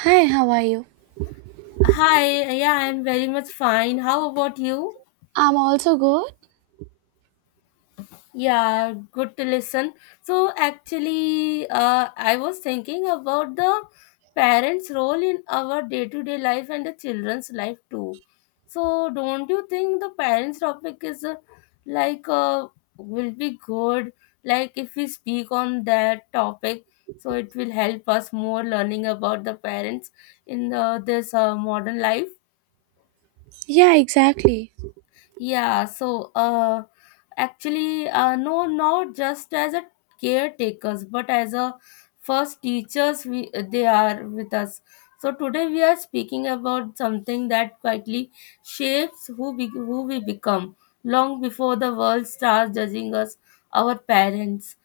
Hi, how are you? Hi, yeah, I'm very much fine. How about you? I'm also good. Yeah, good to listen. So, actually, I was thinking about the parents' role in our day to day life and the children's life too. So, don't you think the parents' topic is like uh, will be good? Like, if we speak on that topic, so it will help us more learning about the parents in this modern life. Yeah, exactly. Yeah, so uh, no, not just as a caretakers, but as a first teachers, we they are with us. So today we are speaking about something that quietly shapes who we become long before the world starts judging us, our parents.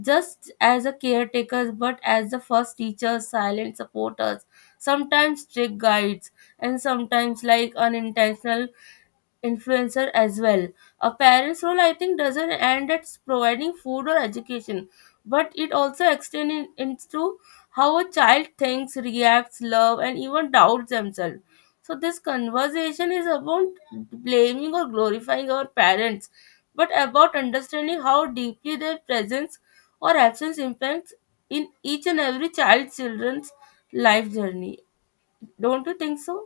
Just as a caretakers, but as the first teachers, silent supporters, sometimes strict guides, and sometimes like unintentional influencer as well. A parent's role, I think, doesn't end at providing food or education, but it also extends into how a child thinks, reacts, loves, and even doubts themselves. So, this conversation is about blaming or glorifying our parents, but about understanding how deeply their presence or absence impacts in each and every child's children's life journey. Don't you think so?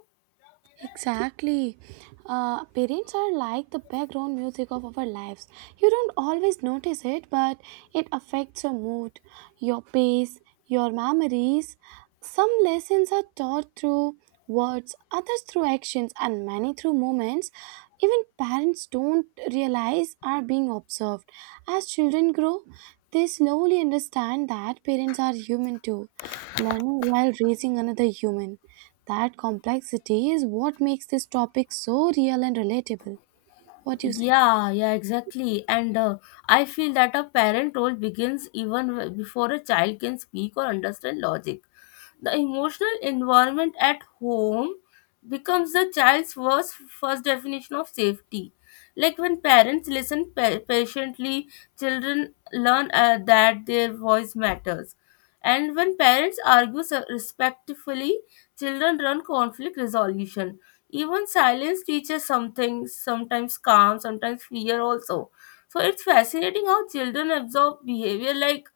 Exactly. Parents are like the background music of our lives. You don't always notice it, but it affects your mood, your pace, your memories. Some lessons are taught through words, others through actions, and many through moments. Even parents don't realize are being observed. As children grow, they slowly understand that parents are human too learning while raising another human. That complexity is what makes this topic so real and relatable. What do you say? Yeah, yeah, exactly. And I feel that a parent role begins even before a child can speak or understand logic. The emotional environment at home becomes the child's first definition of safety. Like when parents listen patiently, children learn that their voice matters. And when parents argue respectfully, children learn conflict resolution. Even silence teaches something, sometimes calm, sometimes fear also. So it's fascinating how children absorb behavior like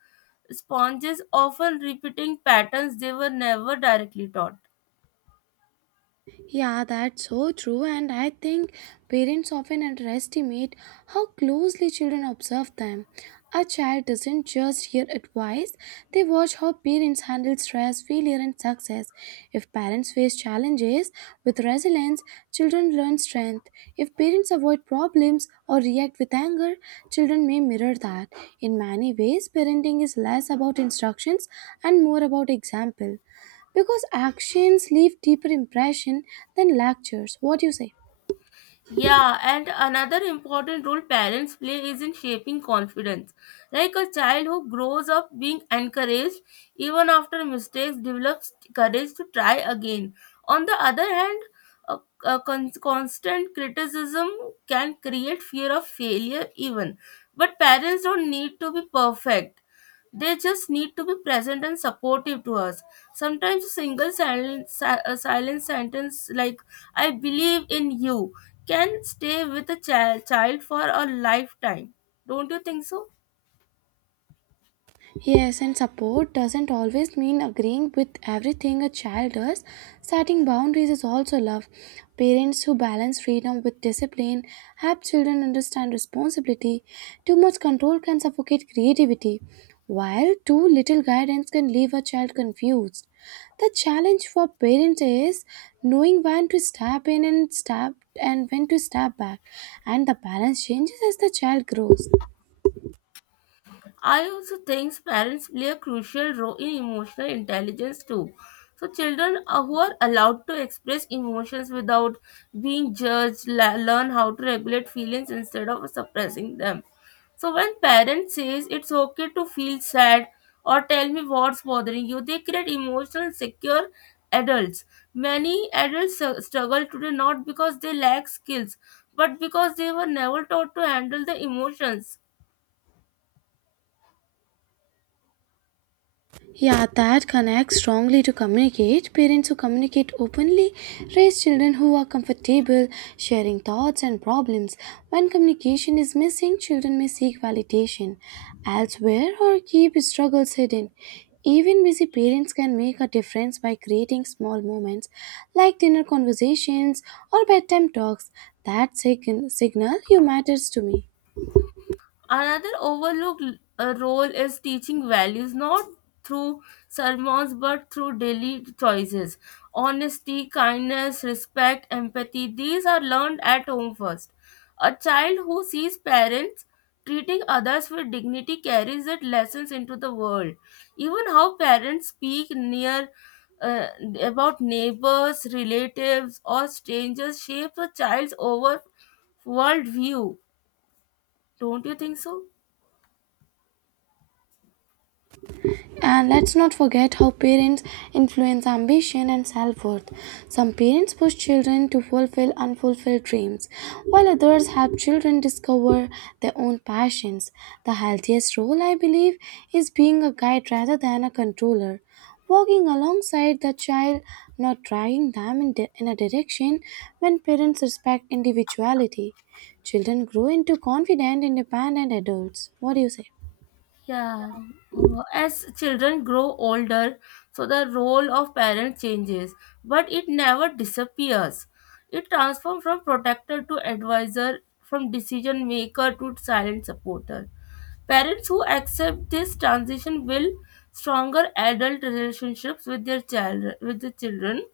sponges, often repeating patterns they were never directly taught. Yeah, that's so true, and I think parents often underestimate how closely children observe them. A child doesn't just hear advice, they watch how parents handle stress, failure, and success. If parents face challenges with resilience, children learn strength. If parents avoid problems or react with anger, children may mirror that. In many ways, parenting is less about instructions and more about example because actions leave deeper impression than lectures. What do you say? Yeah, and another important role parents play is in shaping confidence. Like a child who grows up being encouraged even after mistakes develops courage to try again. On the other hand, a, a constant criticism can create fear of failure even. But parents don't need to be perfect. They just need to be present and supportive to us. Sometimes a single silent, si- a silent sentence like "I believe in you" can stay with a child for a lifetime. Don't you think so? Yes, and support doesn't always mean agreeing with everything a child does. Setting boundaries is also love. Parents who balance freedom with discipline help children understand responsibility. Too much control can suffocate creativity, while too little guidance can leave a child confused. The challenge for parents is knowing when to step in and when to step back, and the balance changes as the child grows. I also think parents play a crucial role in emotional intelligence too. So, who are allowed to express emotions without being judged learn how to regulate feelings instead of suppressing them. So, when parents says it's okay to feel sad or tell me what's bothering you, they create emotional secure adults. Many adults struggle today not because they lack skills, but because they were never taught to handle the emotions. Yeah, that connects strongly to communicate. Parents who communicate openly raise children who are comfortable sharing thoughts and problems. When communication is missing, children may seek validation elsewhere or keep struggles hidden. Even busy parents can make a difference by creating small moments like dinner conversations or bedtime talks that signal you matters to me. Another overlooked role is teaching values not through sermons but through daily choices. Honesty, kindness, respect, empathy, these are learned at home first. A child who sees parents treating others with dignity carries that lessons into the world. Even how parents speak near uh, about neighbors, relatives, or strangers shapes a child's over world view. Don't you think so? And let's not forget how parents influence ambition and self worth. Some parents push children to fulfill unfulfilled dreams, while others help children discover their own passions. The healthiest role, I believe, is being a guide rather than a controller, walking alongside the child, not dragging in a direction when parents respect individuality. Children grow into confident, independent adults. What do you say? Yeah, as children grow older, so the role of parent changes, but it never disappears. It transforms from protector to advisor, from decision maker to silent supporter. Parents who accept this transition will stronger adult relationships with the children.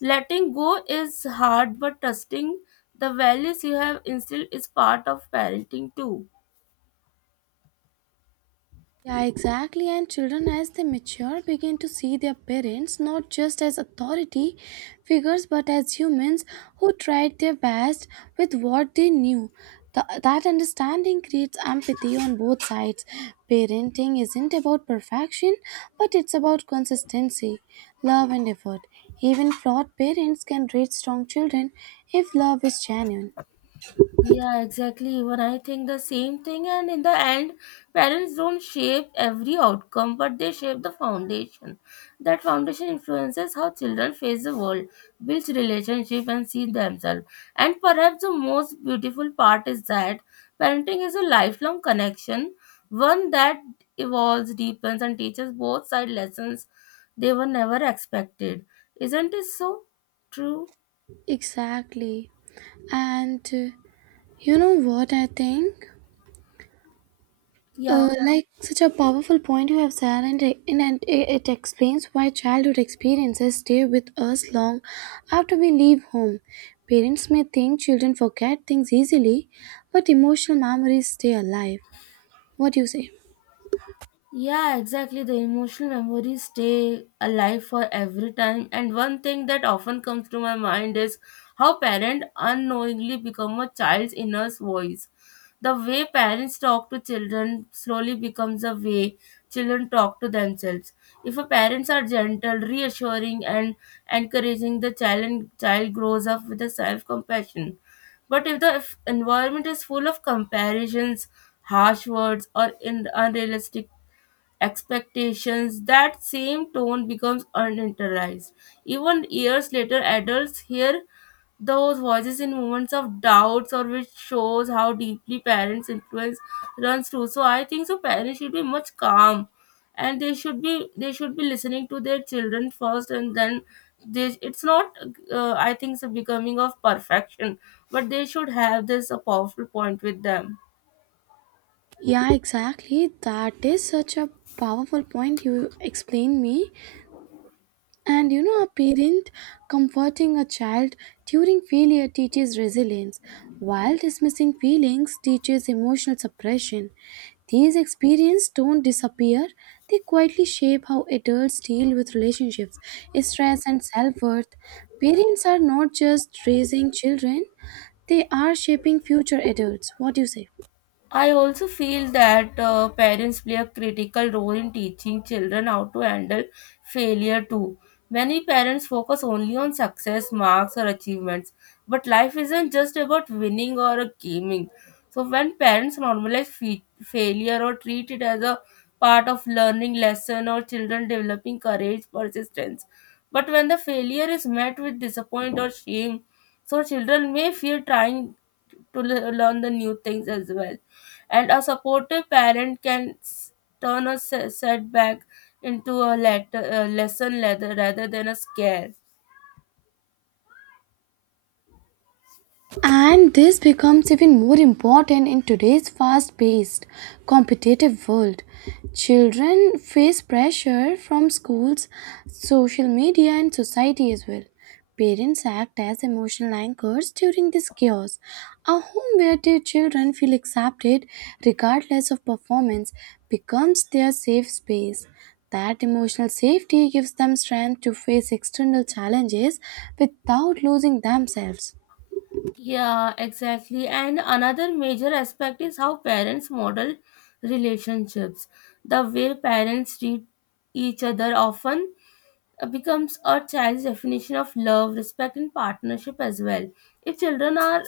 Letting go is hard, but trusting the values you have instilled is part of parenting too. Yeah, exactly. And children, as they mature, begin to see their parents not just as authority figures but as humans who tried their best with what they knew. That understanding creates empathy on both sides. Parenting isn't about perfection, but it's about consistency, love, and effort. Even flawed parents can raise strong children if love is genuine. Yeah, exactly. Even I think the same thing. And in the end, parents don't shape every outcome, but they shape the foundation. That foundation influences how children face the world, builds relationship, and see themselves. And perhaps the most beautiful part is that parenting is a lifelong connection, one that evolves, deepens, and teaches both side lessons they were never expected. Isn't it so true? Exactly. And You know what I think? Yeah. Like such a powerful point you have said, and it explains why childhood experiences stay with us long after we leave home. Parents may think children forget things easily, but emotional memories stay alive. What do you say? Yeah, exactly. The emotional memories stay alive for every time. And one thing that often comes to my mind is how parents unknowingly become a child's inner voice. The way parents talk to children slowly becomes a way children talk to themselves. If a parents are gentle, reassuring, and encouraging, the child grows up with a self compassion. But if the environment is full of comparisons, harsh words, or unrealistic expectations, that same tone becomes uninteriorized. Even years later, adults hear those voices in moments of doubts or which shows how deeply parents' influence runs through. So I think so parents should be much calm and they should be listening to their children first and then they, it's not I think it's a becoming of perfection but they should have this a powerful point with them. Yeah, exactly. That is such a powerful point you explained me. And you know, a parent comforting a child during failure teaches resilience, while dismissing feelings teaches emotional suppression. These experiences don't disappear, they quietly shape how adults deal with relationships, stress, and self worth. Parents are not just raising children, they are shaping future adults. What do you say? I also feel that parents play a critical role in teaching children how to handle failure too. Many parents focus only on success, marks, or achievements, but life isn't just about winning or gaming. So, when parents normalize failure or treat it as a part of learning lesson or children developing courage, persistence, but when the failure is met with disappointment or shame, so children may fear trying to learn the new things as well. And a supportive parent can turn a setback into a lesson rather than a scare. And this becomes even more important in today's fast paced, competitive world. Children face pressure from schools, social media, and society as well. Parents act as emotional anchors during this chaos. A home where their children feel accepted, regardless of performance, becomes their safe space. That emotional safety gives them strength to face external challenges without losing themselves. Yeah, exactly. And another major aspect is how parents model relationships. The way parents treat each other often becomes a child's definition of love, respect, and partnership as well. If children are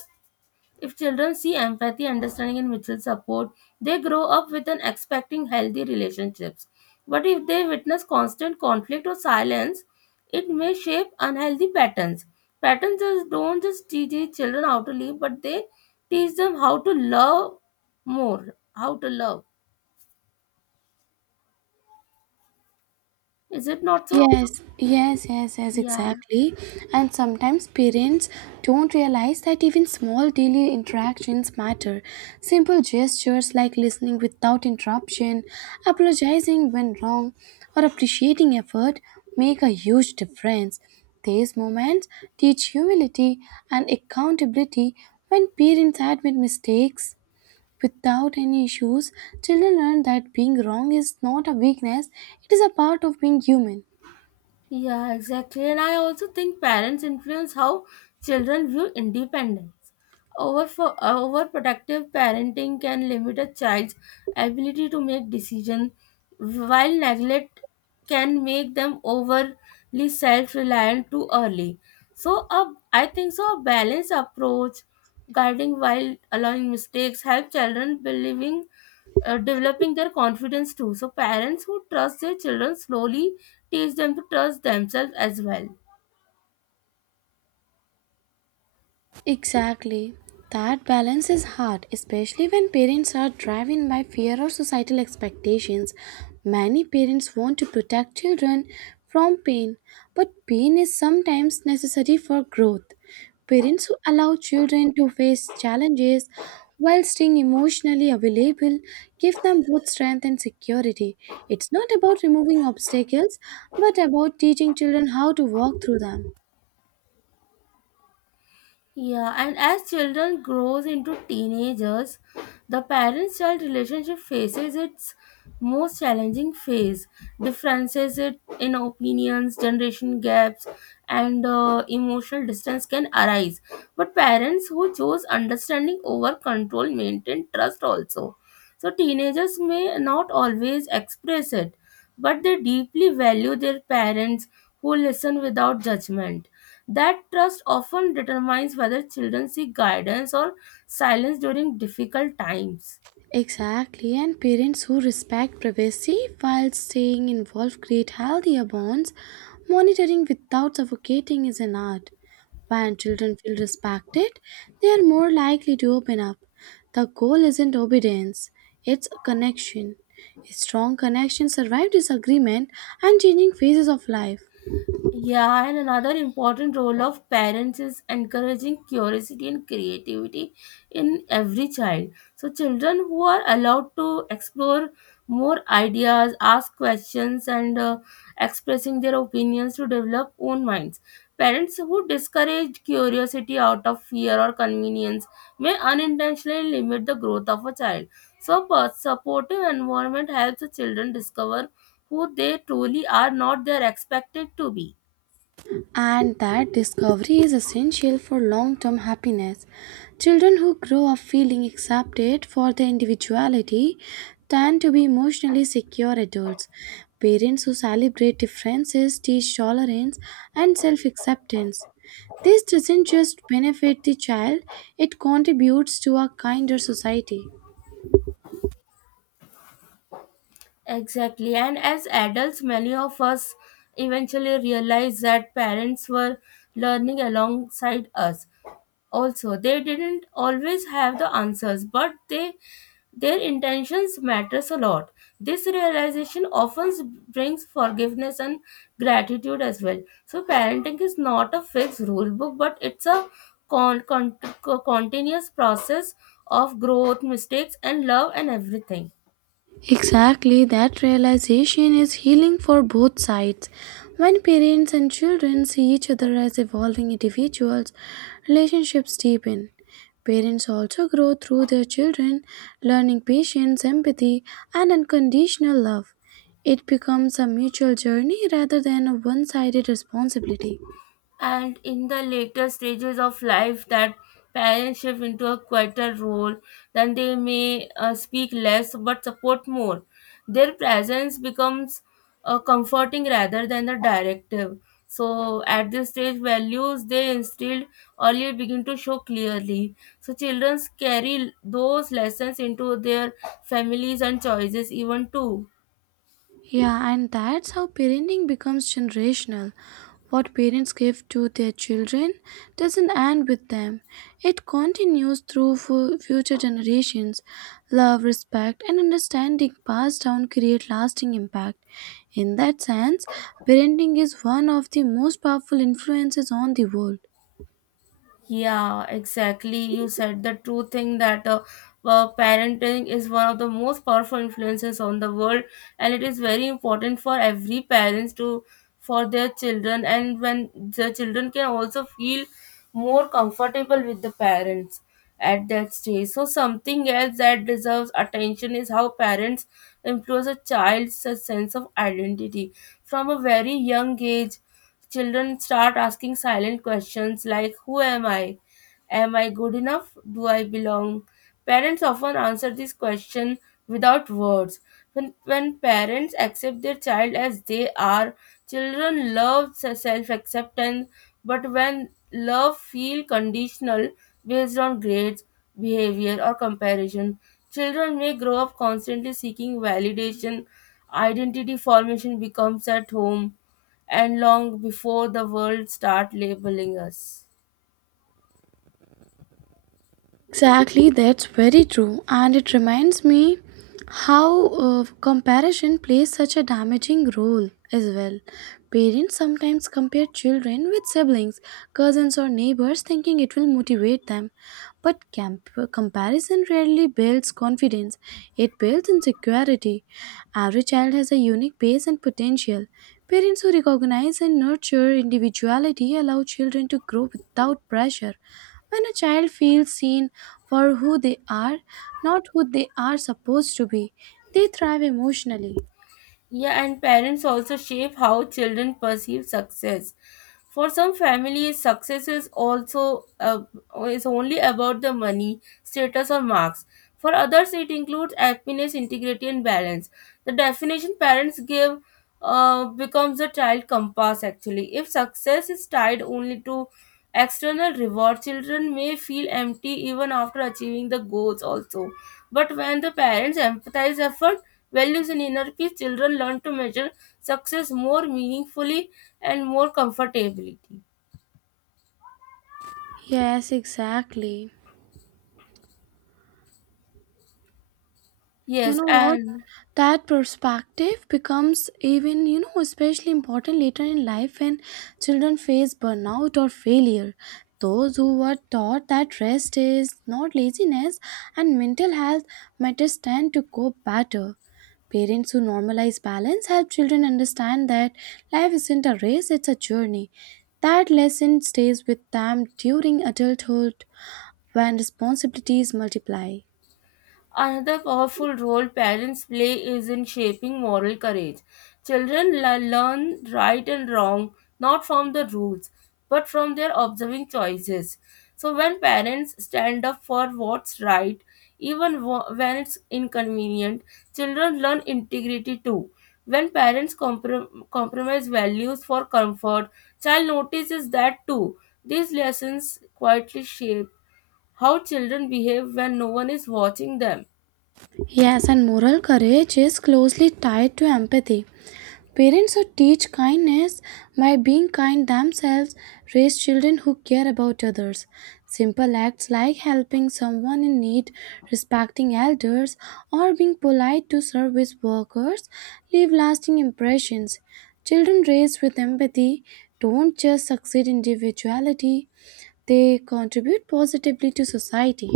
If children see empathy, understanding, and mutual support, they grow up with an expecting healthy relationships. But if they witness constant conflict or silence, it may shape unhealthy patterns. Patterns just don't just teach the children how to live, but they teach them how to love more, how to love. Is it not so? Yes, yes, yes, yes, Yeah, exactly. And sometimes parents don't realize that even small daily interactions matter. Simple gestures like listening without interruption, apologizing when wrong, or appreciating effort make a huge difference. These moments teach humility and accountability when parents admit mistakes without any issues. Children learn that being wrong is not a weakness, it is a part of being human. yeah, exactly. And I also think parents influence how children view independence. Overprotective parenting can limit a child's ability to make decisions, while neglect can make them overly self-reliant too early. So, a, I think so. A balanced approach, guiding while allowing mistakes, help children believing, developing their confidence too. So, parents who trust their children slowly teach them to trust themselves as well. Exactly. That balance is hard, especially when parents are driven by fear or societal expectations. Many parents want to protect children from pain, but pain is sometimes necessary for growth. Parents who allow children to face challenges while staying emotionally available give them both strength and security. It's not about removing obstacles, but about teaching children how to walk through them. Yeah, and as children grows into teenagers, the parent-child relationship faces its most challenging phase. Differences it in opinions, generation gaps, and emotional distance can arise. But parents who chose understanding over control maintain trust also. So, teenagers may not always express it, but they deeply value their parents who listen without judgment. That trust often determines whether children seek guidance or silence during difficult times. Exactly, and parents who respect privacy while staying involved create healthier bonds. Monitoring without suffocating is an art. When children feel respected, they are more likely to open up. The goal isn't obedience, it's a connection. A strong connection survives disagreement and changing phases of life. Yeah, and another important role of parents is encouraging curiosity and creativity in every child. So, children who are allowed to explore more ideas, ask questions, and expressing their opinions to develop own minds. Parents who discourage curiosity out of fear or convenience may unintentionally limit the growth of a child. So, a supportive environment helps the children discover who they truly are, not they are expected to be. And that discovery is essential for long term happiness. Children who grow up feeling accepted for their individuality tend to be emotionally secure adults. Parents who celebrate differences teach tolerance and self acceptance. This doesn't just benefit the child, it contributes to a kinder society. Exactly. And as adults, many of us eventually realize that parents were learning alongside us. Also, they didn't always have the answers, but they their intentions matters a lot. This realization often brings forgiveness and gratitude as well. So parenting is not a fixed rule book, but it's a con- con- continuous process of growth, mistakes, and love and everything. Exactly, that realization is healing for both sides. When parents and children see each other as evolving individuals, relationships deepen. Parents also grow through their children, learning patience, empathy, and unconditional love. It becomes a mutual journey rather than a one sided responsibility. And in the later stages of life that parents shift into a quieter role. Then they may speak less but support more. Their presence becomes comforting rather than a directive. So at this stage values they instilled earlier begin to show clearly, so children carry those lessons into their families and choices even too. Yeah, and that's how parenting becomes generational. What parents give to their children doesn't end with them, it continues through future generations. Love, respect, and understanding passed down create lasting impact. In that sense, parenting is one of the most powerful influences on the world. Yeah, exactly. You said the true thing that parenting is one of the most powerful influences on the world, and it is very important for every parents to for their children, and when the children can also feel more comfortable with the parents at that stage. So something else that deserves attention is how parents influence a child's sense of identity from a very young age. Children start asking silent questions like who am I? Am I good enough? Do I belong? Parents often answer this question without words. When parents accept their child as they are, children love self acceptance, but when love feel conditional based on grades, behavior, or comparison, children may grow up constantly seeking validation. Identity formation becomes at home and long before the world start labeling us. Exactly, that's very true. And it reminds me how comparison plays such a damaging role as well. Parents sometimes compare children with siblings, cousins, or neighbors thinking it will motivate them. But comparison rarely builds confidence, it builds insecurity. Every child has a unique pace and potential. Parents who recognize and nurture individuality allow children to grow without pressure. When a child feels seen for who they are, not who they are supposed to be, they thrive emotionally. Yeah, and parents also shape how children perceive success. For some families, success is also is only about the money, status, or marks. For others, it includes happiness, integrity, and balance. The definition parents give becomes a child compass actually. If success is tied only to external reward, children may feel empty even after achieving the goals also. But when the parents empathize effort, values and inner peace, children learn to measure success more meaningfully and more comfortably. Yes, exactly. You Yes, know what? and That perspective becomes even, you know, especially important later in life when children face burnout or failure. Those who were taught that rest is not laziness and mental health matters tend to cope better. Parents who normalize balance help children understand that life isn't a race, it's a journey. That lesson stays with them during adulthood when responsibilities multiply. another powerful role parents play is in shaping moral courage. Children learn right and wrong not from the rules but from their observing choices. So, when parents stand up for what's right, even when it's inconvenient, children learn integrity too. When parents compromise values for comfort, child notices that too. These lessons quietly shape how children behave when no one is watching them. Yes, and moral courage is closely tied to empathy. Parents who teach kindness by being kind themselves raise children who care about others. Simple acts like helping someone in need, respecting elders, or being polite to service workers leave lasting impressions. Children raised with empathy don't just succeed individuality, they contribute positively to society.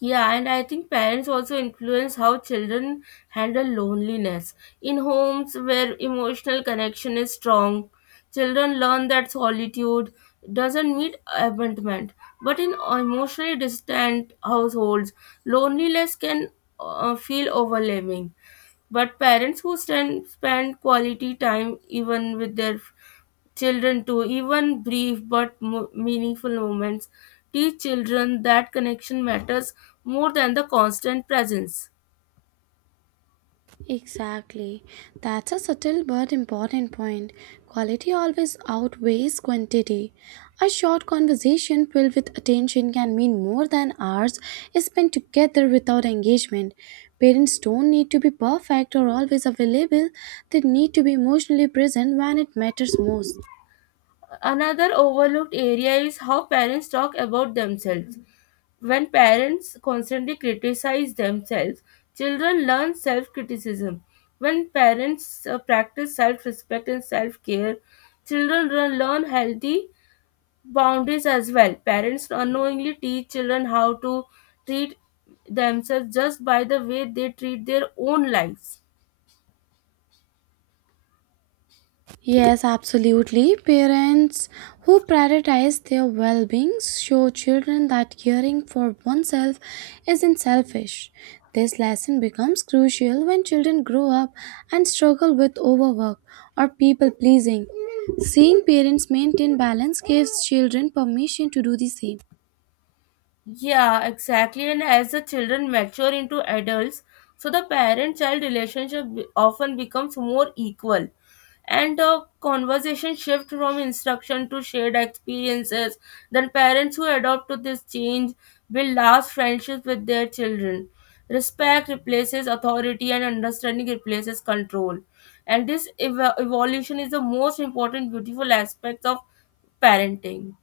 Yeah, and I think parents also influence how children handle loneliness. In homes where emotional connection is strong, children learn that solitude doesn't mean abandonment. But in emotionally distant households, loneliness can feel overwhelming. But parents who stand, spend quality time even with their children too, even brief but meaningful moments, teach children that connection matters more than the constant presence. Exactly. That's a subtle but important point. Quality always outweighs quantity. A short conversation filled with attention can mean more than hours spent together without engagement. Parents don't need to be perfect or always available, they need to be emotionally present when it matters most. Another overlooked area is how parents talk about themselves. When parents constantly criticize themselves, children learn self criticism. When parents practice self respect and self care, children learn healthy boundaries as well. Parents unknowingly teach children how to treat themselves just by the way they treat their own lives. Yes, absolutely. Parents who prioritize their well being show children that caring for oneself isn't selfish. This lesson becomes crucial when children grow up and struggle with overwork or people pleasing. Seeing parents maintain balance gives children permission to do the same. Yeah, exactly. And as the children mature into adults, so the parent child relationship often becomes more equal. And the conversation shift from instruction to shared experiences. Then parents who adopt to this change will last friendships with their children. Respect replaces authority and understanding replaces control. And this evolution is the most important beautiful aspect of parenting.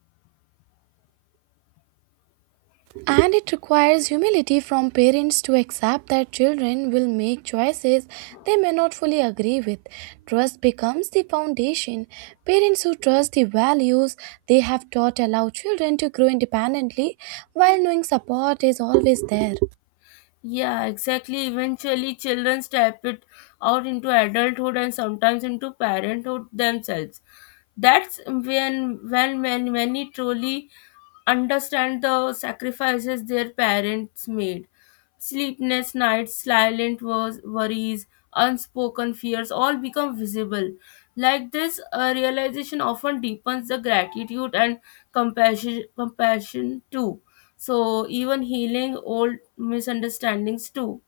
And it requires humility from parents to accept that children will make choices they may not fully agree with. Trust becomes the foundation. Parents who trust the values they have taught allow children to grow independently while knowing support is always there. Yeah, exactly. Eventually, children step it out into adulthood and sometimes into parenthood themselves. That's when many truly understand the sacrifices their parents made. Sleepless nights, silent worries, unspoken fears all become visible. Like this, a realization often deepens the gratitude and compassion, compassion too. So, even healing old misunderstandings too.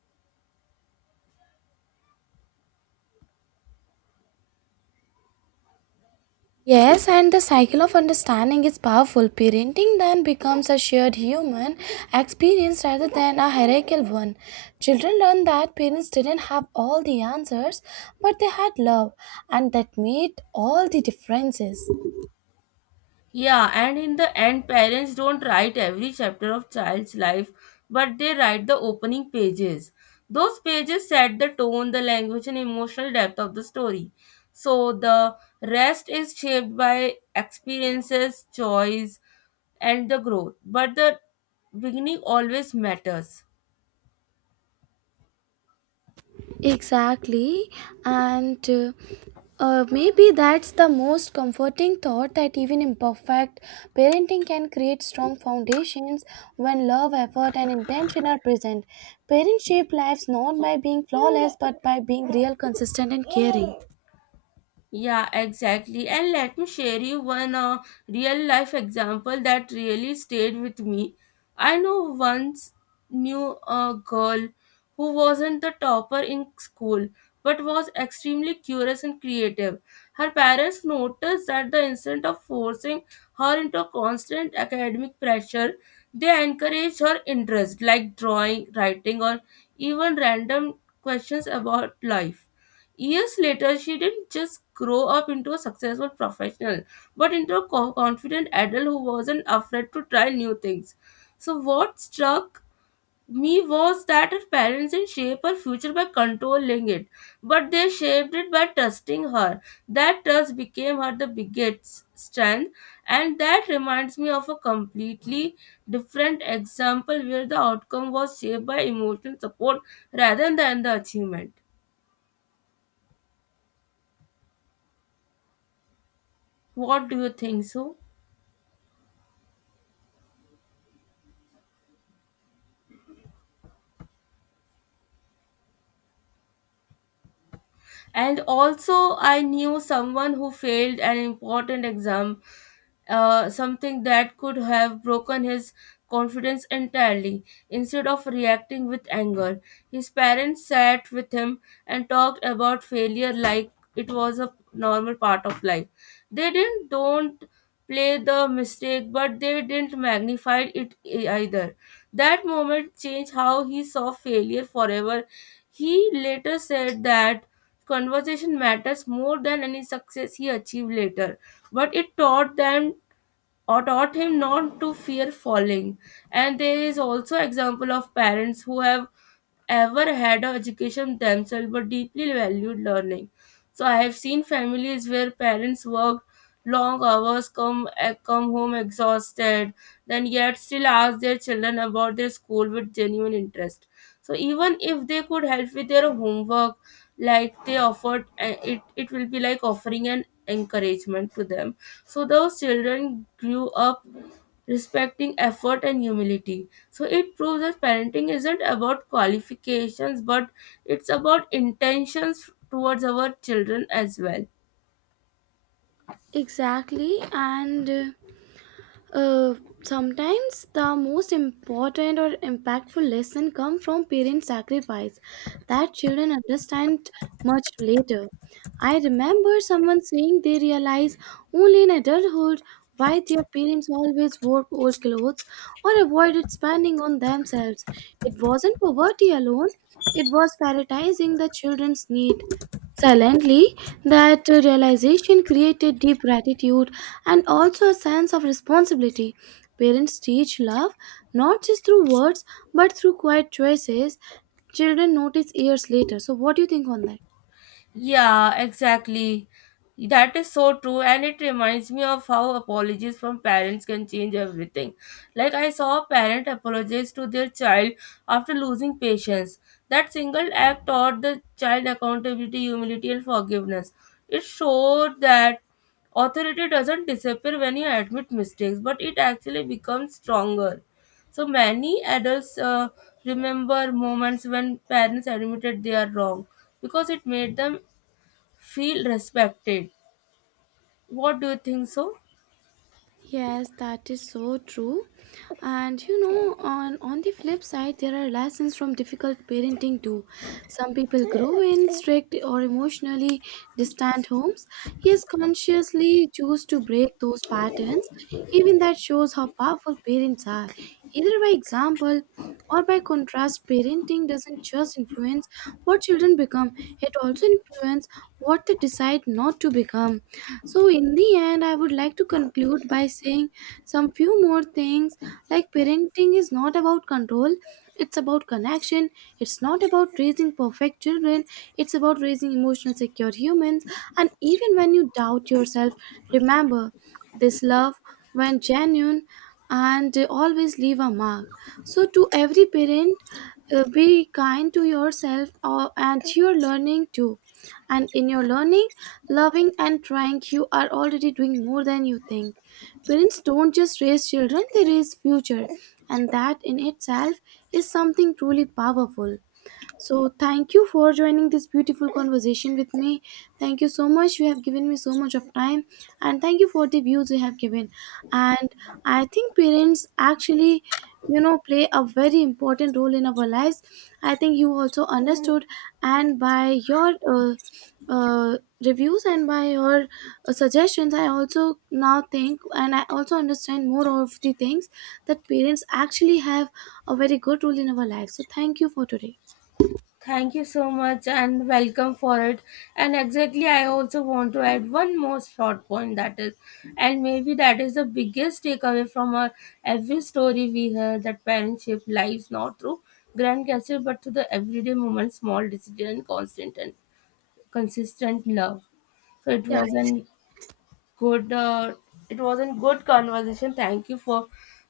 Yes, and the cycle of understanding is powerful. Parenting then becomes a shared human experience rather than a hierarchical one. Children learn that parents didn't have all the answers, but they had love, and that made all the differences. Yeah, and in the end, parents don't write every chapter of child's life, but they write the opening pages. Those pages set the tone, the language, and emotional depth of the story. So the rest is shaped by experiences, choice, and the growth. But the beginning always matters. Exactly, and maybe that's the most comforting thought that even imperfect parenting can create strong foundations when love, effort, and intention are present. Parents shape lives not by being flawless but by being real, consistent, and caring. Yeah, exactly. And let me share you one real life example that really stayed with me. I know once knew a girl who wasn't the topper in school but was extremely curious and creative. Her parents noticed that the instant of forcing her into constant academic pressure, they encouraged her interest like drawing, writing, or even random questions about life. Years later, she didn't just grow up into a successful professional, but into a confident adult who wasn't afraid to try new things. So, what struck me was that her parents didn't shape her future by controlling it, but they shaped it by trusting her. That trust became her the biggest strength, and that reminds me of a completely different example where the outcome was shaped by emotional support rather than the achievement. What do you think so? And also I knew someone who failed an important exam, something that could have broken his confidence entirely. Instead of reacting with anger, his parents sat with him and talked about failure like it was a normal part of life. They didn't don't play the mistake, but they didn't magnify it either. That moment changed how he saw failure forever. He later said that conversation matters more than any success he achieved later, but it taught them or taught him not to fear falling. And there is also example of parents who have ever had an education themselves but deeply valued learning. So I have seen families where parents work long hours, come come home exhausted, then yet still ask their children about their school with genuine interest. So even if they could help with their homework, like they offered, it will be like offering an encouragement to them, so those children grew up respecting effort and humility. So it proves that parenting isn't about qualifications, but it's about intentions towards our children as well. Exactly, and Uh, sometimes the most important or impactful lesson come from parent sacrifice that children understand much later. I remember someone saying they realize only in adulthood why their parents always wore old clothes or avoided spending on themselves. It wasn't poverty alone, it was prioritizing the children's need. Silently, that realization created deep gratitude and also a sense of responsibility. Parents teach love not just through words but through quiet choices. Children notice years later. So, what do you think on that? Yeah, exactly. That is so true, and it reminds me of how apologies from parents can change everything. Like, I saw a parent apologize to their child after losing patience. That single act taught the child accountability, humility, and forgiveness. It showed that authority doesn't disappear when you admit mistakes, but it actually becomes stronger. So, many adults remember moments when parents admitted they are wrong because it made them feel respected. What do you think so? Yes, that is so true. And you know, on the flip side, there are lessons from difficult parenting too. Some people grow in strict or emotionally distant homes, yet consciously choose to break those patterns. Even that shows how powerful parents are. Either by example or by contrast, parenting doesn't just influence what children become, it also influences what they decide not to become. So, in the end, I would like to conclude by saying some few more things like parenting is not about control, it's about connection, it's not about raising perfect children, it's about raising emotional secure humans. And even when you doubt yourself, remember this love, when genuine, and always leave a mark. So, to every parent, be kind to yourself or, and your learning too and in your learning, loving, and trying, you are already doing more than you think. Parents don't just raise children, they raise future. And that in itself is something truly powerful. So, thank you for joining this beautiful conversation with me. Thank you so much. You have given me so much of time, and thank you for the views you have given. And I think parents actually, you know, play a very important role in our lives. I think you also understood, and by your uh, reviews and by your suggestions, I also now think and I also understand more of the things that parents actually have a very good role in our lives. So, thank you for today. Thank you so much and welcome for it. And exactly, I also want to add one more short point, that is, and maybe that is the biggest takeaway from our every story we hear, that parents shape lives not through grand gestures but through the everyday moments, small decisions, and constant and consistent love. So it Yeah, was an good it was a good conversation. Thank you for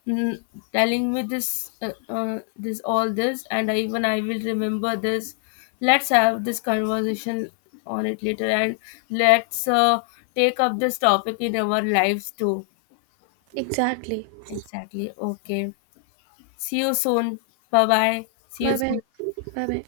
mm, telling me this this all this. And I, even I will remember this. Let's have this conversation on it later, and let's take up this topic in our lives too. exactly. Exactly. Okay, see you soon. Bye bye, see you Bye bye. soon. Bye bye.